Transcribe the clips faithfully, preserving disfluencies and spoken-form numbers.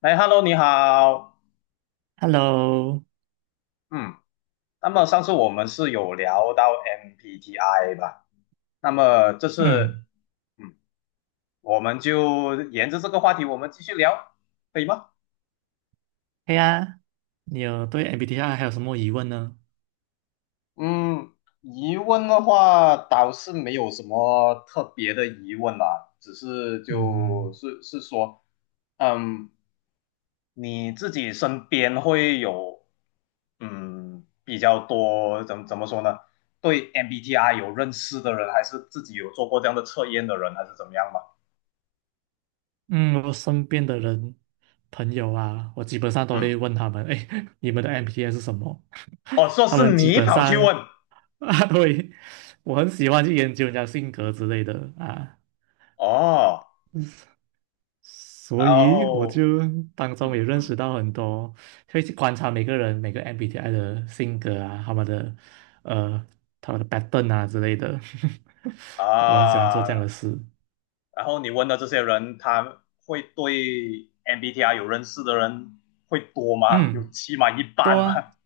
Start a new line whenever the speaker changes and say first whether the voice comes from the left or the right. left: 哎，Hello，你好。
right: Hello，
left: 嗯，那么上次我们是有聊到 M B T I 吧？那么这
right: 嗯，
left: 次嗯我们就沿着这个话题，我们继续聊，可以吗？
right: 对呀，你有对 M B T I 还有什么疑问呢？
left: 嗯，疑问的话倒是没有什么特别的疑问啦，只是就
right: 嗯
left: 是是说，嗯，你自己身边会有嗯比较多怎怎么说呢？对 M B T I 有认识的人，还是自己有做过这样的测验的人，还是怎么样嘛？
right: 嗯，我身边的人朋友啊，我基本上都
left: 嗯，
right: 会问他们，哎，你们的 M B T I 是什么？
left: 哦，说
right: 他
left: 是
right: 们基
left: 你
right: 本
left: 跑去问
right: 上。 啊，对，我很喜欢去研究人家性格之类的啊，
left: 哦，然
right: 所以我
left: 后
right: 就当中
left: 嗯
right: 也认
left: 嗯
right: 识到很多，会去观察每个人每个 M B T I 的性格啊，他们的呃他们的 pattern 啊之类的。我很喜欢做
left: 啊，
right: 这样的事。
left: 然后你问的这些人，他会对 M B T I 有认识的人会多吗？有
right: 嗯，
left: 起码一
right: 多
left: 半
right: 啊，
left: 吗？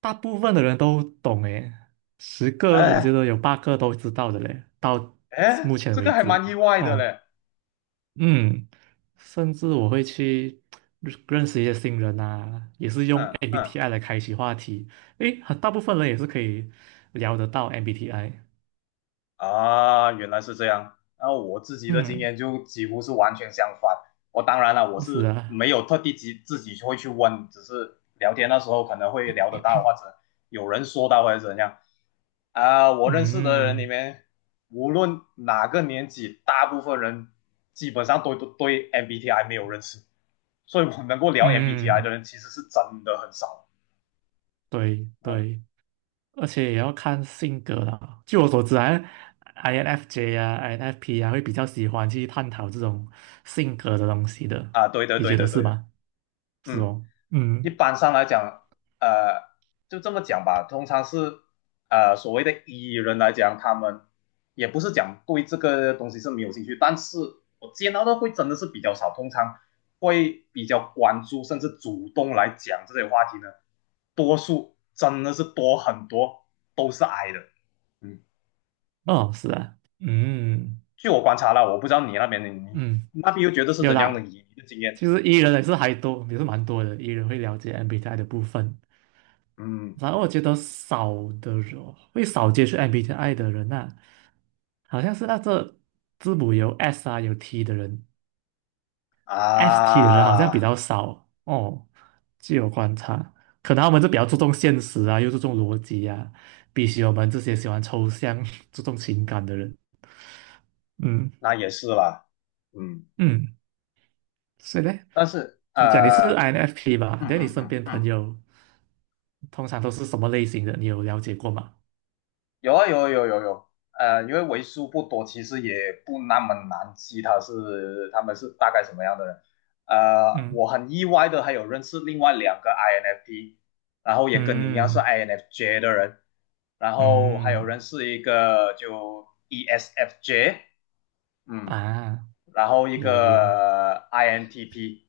right: 大部分的人都懂诶，十 个我觉
left: 哎
right: 得有八个都知道的嘞，到
left: 哎，
right: 目前
left: 这个
right: 为
left: 还
right: 止。
left: 蛮意外的
right: 哦、
left: 嘞。
right: 嗯，甚至我会去认认识一些新人呐，也是用
left: 嗯嗯。
right: M B T I 来开启话题。诶，很大部分人也是可以聊得到 M B T I。
left: 啊，原来是这样。那我自己的经
right: 嗯，
left: 验就几乎是完全相反。我当然了，我
right: 是
left: 是
right: 啊，
left: 没有特地自自己会去问，只是聊天的时候可能会聊得到，或者有人说到或者怎样啊。我认识的人里
right: 嗯
left: 面，无论哪个年纪，大部分人基本上都都对 M B T I 没有认识，所以我能够聊 M B T I 的
right: 嗯，
left: 人其实是真的很少。
right: 对
left: 嗯
right: 对，而且也要看性格啦。据我所知啊，I N F J 啊，I N F P 啊，会比较喜欢去探讨这种性格的东西的。
left: 啊，对对
right: 你觉
left: 对
right: 得
left: 对
right: 是
left: 对的，
right: 吗？是
left: 嗯。
right: 哦，
left: 一
right: 嗯，
left: 般上来讲，呃，就这么讲吧，通常是呃所谓的艺人来讲，他们也不是讲对这个东西是没有兴趣，但是我见到的会真的是比较少，通常会比较关注甚至主动来讲这些话题呢，多数真的是多很多都是矮的，嗯，
right: 哦，是啊，嗯
left: 据我观察了，我不知道你那边的你
right: 嗯。
left: 那边又觉得是
right: 有
left: 怎样的
right: 啦，
left: 你的经验？
right: 其实 E 人也是还多，也是蛮多的。E 人会了解 M B T I 的部分，
left: 嗯
right: 然后我觉得少的人会少接触 M B T I 的人啊，好像是那这字母有 S 啊有 T 的人，S T 的人好像比
left: 啊，
right: 较少哦。据我观察，可能我们就比较注重现实啊，又注重逻辑啊，比起我们这些喜欢抽象、注重情感的人。嗯
left: 那也是啦，嗯。
right: 嗯，所以呢，
left: 但是
right: 你讲你
left: 呃，
right: 是 I N F P 吧？
left: 嗯
right: 那你
left: 嗯
right: 身
left: 嗯
right: 边
left: 嗯，
right: 朋友？通常都是什么类型的？你有了解过吗？
left: 有啊有啊有啊有啊有啊呃，因为为数不多，其实也不那么难记他是他们是大概什么样的人。呃，
right: 嗯
left: 我很意外的还有认识另外两个 I N F P，然后也跟你一样是
right: 嗯
left: INFJ 的人，然后还有
right: 嗯
left: 认识一个就 ESFJ，嗯，
right: 啊，
left: 然后一
right: 有有有
left: 个 I N T P，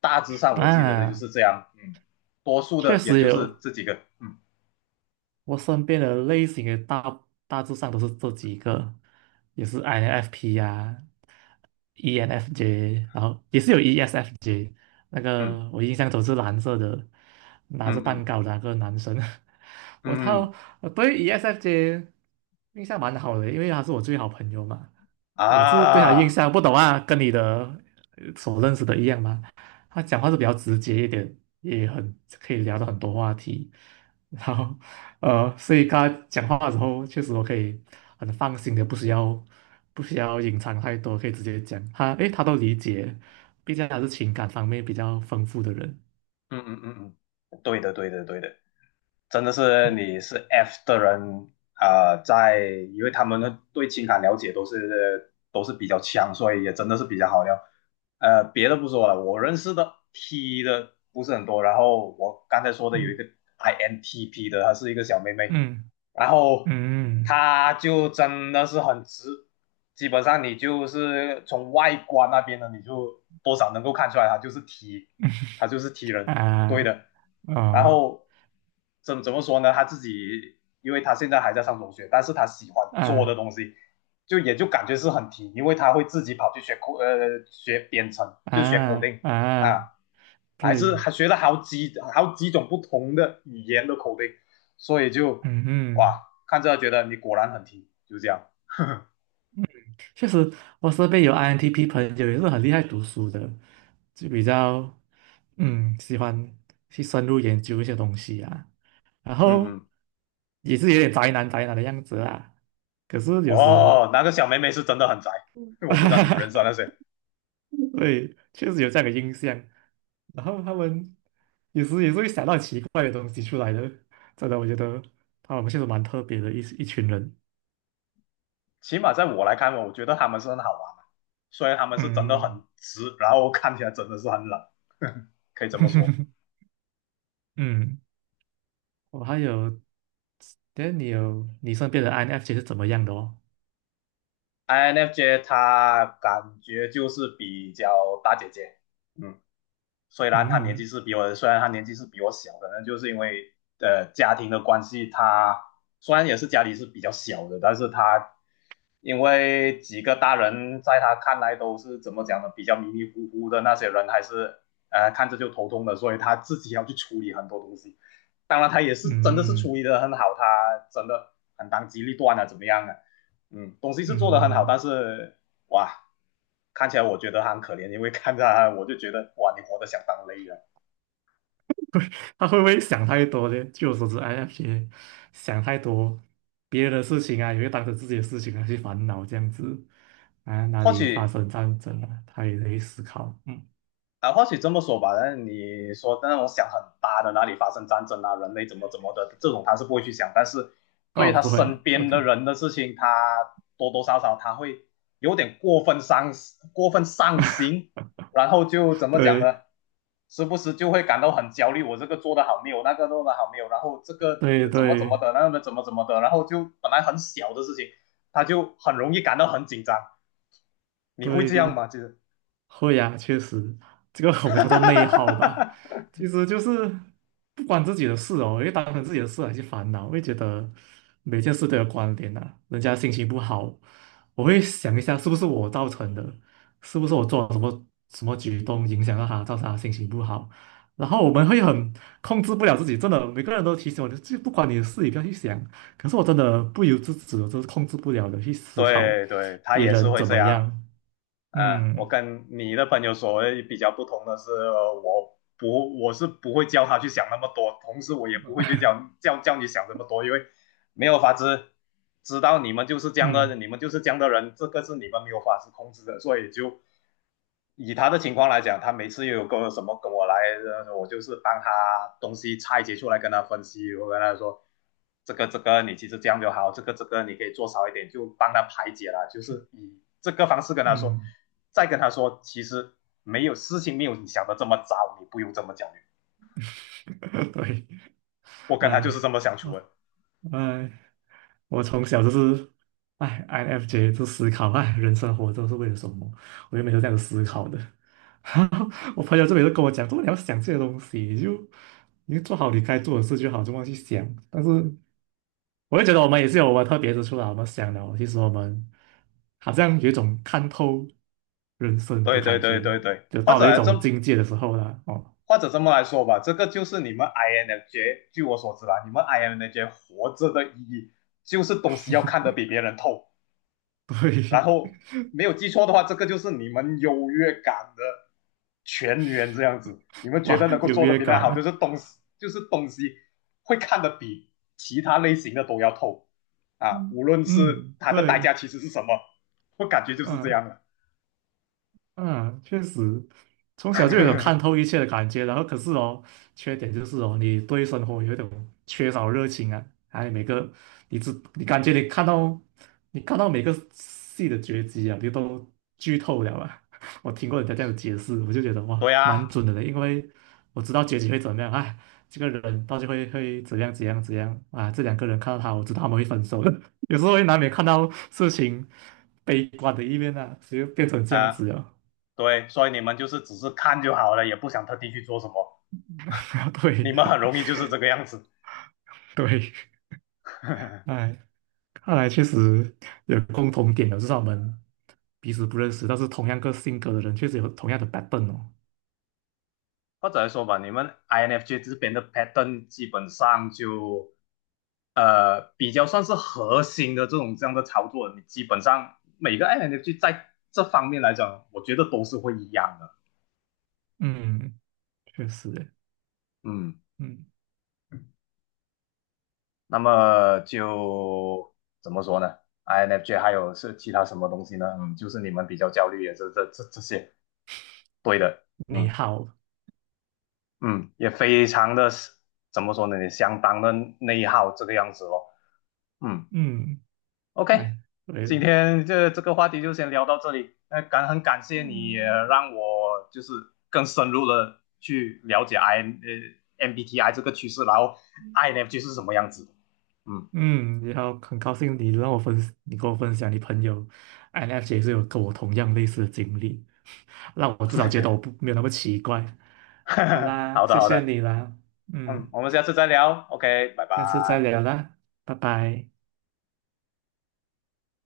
left: 大致上我记得的就
right: 啊，
left: 是这样，嗯，多数
right: 确
left: 的也
right: 实
left: 就
right: 有。
left: 是这几个，嗯
right: 我身边的类型的大大致上都是这几个，也是 I N F P 呀、E N F J，然后也是有 E S F J。那
left: 嗯。
right: 个我印象中是蓝色的，拿着
left: 嗯
right: 蛋
left: 嗯
right: 糕的那个男生。我
left: 嗯
right: 操，
left: 嗯
right: 我对 E S F J 印象蛮好的，因为他是我最好朋友嘛。我是对他印
left: 啊，
right: 象不懂啊，跟你的呃所认识的一样嘛。他讲话是比较直接一点，也很可以聊到很多话题。然后，呃，所以跟他讲话的时候，确实我可以很放心的，不需要不需要隐藏太多，可以直接讲。他诶，他都理解，毕竟他是情感方面比较丰富的人。
left: 嗯嗯嗯嗯，对的对的对的，真的是你是 F 的人啊、呃在因为他们的对情感了解都是都是比较强，所以也真的是比较好聊。呃，别的不说了，我认识的 T 的不是很多，然后我刚才说的有一
right: 嗯
left: 个 I N T P 的，她是一个小妹妹，
right: 嗯
left: 然后
right: 嗯
left: 她就真的是很直，基本上你就是从外观那边呢，你就多少能够看出来她就是 T，她就是 T 人。
right: 嗯
left: 对
right: 啊
left: 的。然
right: 哦
left: 后怎怎么说呢？他自己，因为他现在还在上中学，但是他喜欢做的
right: 啊
left: 东西，就也就感觉是很提，因为他会自己跑去学口呃学编程，就学口
right: 啊
left: 令
right: 啊，
left: 啊，还是
right: 对，
left: 还学了好几好几种不同的语言的口令，所以就
right: 嗯
left: 哇，看着觉得你果然很提，就这样。
right: 确实，我身边有 I N T P 朋友也是很厉害读书的，就比较嗯喜欢去深入研究一些东西啊，然
left: 嗯
right: 后
left: 嗯，
right: 也是有点宅男宅男的样子啊。可是有时，
left: 哦，那个小妹妹是真的很宅，我不知道你认识那 谁。
right: 对，确实有这样的印象。然后他们有时也是会想到奇怪的东西出来的，真的，我觉得他们确实蛮特别的一一群人。
left: 起码在我来看，我觉得他们是很好玩的，虽然他们是真的
right: 嗯，
left: 很直，然后看起来真的是很冷，可以这么说。
right: 嗯。我还有，但你有你身边的 I N F J 是怎么样的哦？
left: I N F J 他感觉就是比较大姐姐，嗯。虽然他年纪
right: 嗯
left: 是比我，虽然他年纪是比我小，可能就是因为呃家庭的关系，他虽然也是家里是比较小的，但是他因为几个大人在他看来都是怎么讲呢，比较迷迷糊糊的那些人，还是呃看着就头痛的，所以他自己要去处理很多东西。当然，他也是真的是处
right: 嗯
left: 理的很好，他真的很当机立断啊，怎么样啊？嗯，东西是
right: 嗯，
left: 做的很好，但
right: 嗯，
left: 是哇，看起来我觉得他很可怜，因为看着他，我就觉得哇，你活得相当累啊。
right: 他会不会想太多呢？据我所知，I N F J 想太多，别人的事情啊，也会当成自己的事情啊去烦恼这样子啊，哪
left: 或
right: 里发
left: 许
right: 生战争了，他也会思考。嗯，
left: 啊，或许这么说吧，那你说那种想很大的哪里发生战争啊，人类怎么怎么的这种他是不会去想，但是对于
right: 哦，
left: 他
right: 不会啊
left: 身边
right: ，OK，
left: 的人的事情，他多多少少他会有点过分伤过分上心，然后就怎么讲呢？
right: 对
left: 时不时就会感到很焦虑，我这个做的好没有，那个做的好没有，然后这个
right: 对
left: 怎么怎么
right: 对
left: 的，那个怎么怎么的，然后就本来很小的事情，他就很容易感到很紧张。你会这样
right: 对，
left: 吗？就是。
right: 会呀，确实，这个我们叫做内耗吧。其 实就是不关自己的事哦，因为当成自己的事来去烦恼，会觉得每件事都有关联呐、人家心情不好，我会想一下是不是我造成的，是不是我做了什么什么举动影响到他，造成他心情不好。然后我们会很控制不了自己，真的，每个人都提醒我，就不管你的事，你不要去想。可是我真的不由自主，就是控制不了的去思考
left: 对对，他
right: 别
left: 也是
right: 人
left: 会
right: 怎
left: 这
right: 么
left: 样。
right: 样。
left: 嗯，我
right: 嗯
left: 跟你的朋友所谓比较不同的是，呃我不我是不会教他去想那么多，同时我也不会去教教教你想这么多，因为没有法子知道你们就是这样的，
right: 嗯。
left: 你们就是这样的人，这个是你们没有法子控制的，所以就以他的情况来讲，他每次又有个什么跟我来，呃我就是帮他东西拆解出来跟他分析，我跟他说这个这个你其实这样就好，这个这个你可以做少一点，就帮他排解了，就是以这个方式跟他说，
right: 嗯，
left: 再跟他说其实没有事情没有你想的这么糟，你不用这么焦虑，
right: 对，
left: 我跟他就是
right: 哎，
left: 这么相处
right: 我
left: 的，
right: 哎，我从小就是，哎，I N F J 就思考，哎，人生活着是为了什么？我就每次这样子思考的。我朋友这边就跟我讲，怎么你要想这些东西，你就你就做好你该做的事就好，就忘记想。但是我就觉得我们也是有我们特别之处啦，我们想了，其实我们好像有一种看透人生
left: 对
right: 的
left: 对
right: 感
left: 对
right: 觉，
left: 对对，
right: 就
left: 或
right: 到了一
left: 者这
right: 种境界的时候了。哦，
left: 或者这么来说吧，这个就是你们 I N F J，据我所知啦，你们 I N F J 活着的意义就是东西要看得比别人透，然
right: 对，
left: 后没有记错的话，这个就是你们优越感的全员这样子。你们 觉
right: 哇，
left: 得能够
right: 优
left: 做得
right: 越
left: 比他
right: 感
left: 好，就
right: 呢？
left: 是东西，就是东西会看得比其他类型的都要透啊，无
right: 嗯，
left: 论是
right: 嗯，
left: 它的代价
right: 对，
left: 其实是什么，我感觉
right: 嗯、
left: 就是这
right: 呃
left: 样的。
right: 嗯，确实，从小就有种看 透一切的感觉，然后可是哦，缺点就是哦，你对生活有一种缺少热情啊，还有每个你只你感觉你看到你看到每个戏的结局啊，你都剧透了啊。我听过人家这样解释，我就觉得哇，
left: 对啊，
right: 蛮准的嘞，因为我知道结局会怎么样，哎，这个人到底会会怎样怎样怎样啊，这两个人看到他，我知道他们会分手的，有时候会难免看到事情悲观的一面啊，所以就变成这样
left: 啊、呃
right: 子了。
left: 对，所以你们就是只是看就好了，也不想特地去做什么。你们
right: 对
left: 很容易就是这个样子，
right: 对，哎，看来确实有共同点的，至少我们彼此不认识，但是同样个性格的人，确实有同样的 pattern 哦。
left: 或者来说吧，你们 I N F J 这边的 pattern 基本上就呃比较算是核心的这种这样的操作，你基本上每个 I N F J 在这方面来讲，我觉得都是会一样的。
right: 嗯，确实耶，
left: 嗯，
right: 嗯，
left: 那么就怎么说呢？I N F J 还有是其他什么东西呢？嗯，就是你们比较焦虑也是这这这些，对的，
right: 你
left: 嗯。
right: 好，
left: 嗯，也非常的怎么说呢，也相当的内耗这个样子咯。嗯
right: 嗯，
left: ，OK，
right: 哎，对
left: 今
right: 的，
left: 天这这个话题就先聊到这里。那感很感谢你也
right: 嗯
left: 让我就是更深入的去了解 I 呃 M B T I 这个趋势，然后 I N F J 是什么样子的。嗯，
right: 嗯，然后很高兴你让我分，你跟我分享你朋友 I N F J 是有跟我同样类似的经历，让我至少觉得我不没有那么奇怪。好 啦，
left: 好的
right: 谢
left: 好
right: 谢
left: 的，
right: 你啦，
left: 嗯，
right: 嗯，
left: 我们下次再聊。OK，拜
right: 下次再
left: 拜。
right: 聊啦，拜拜。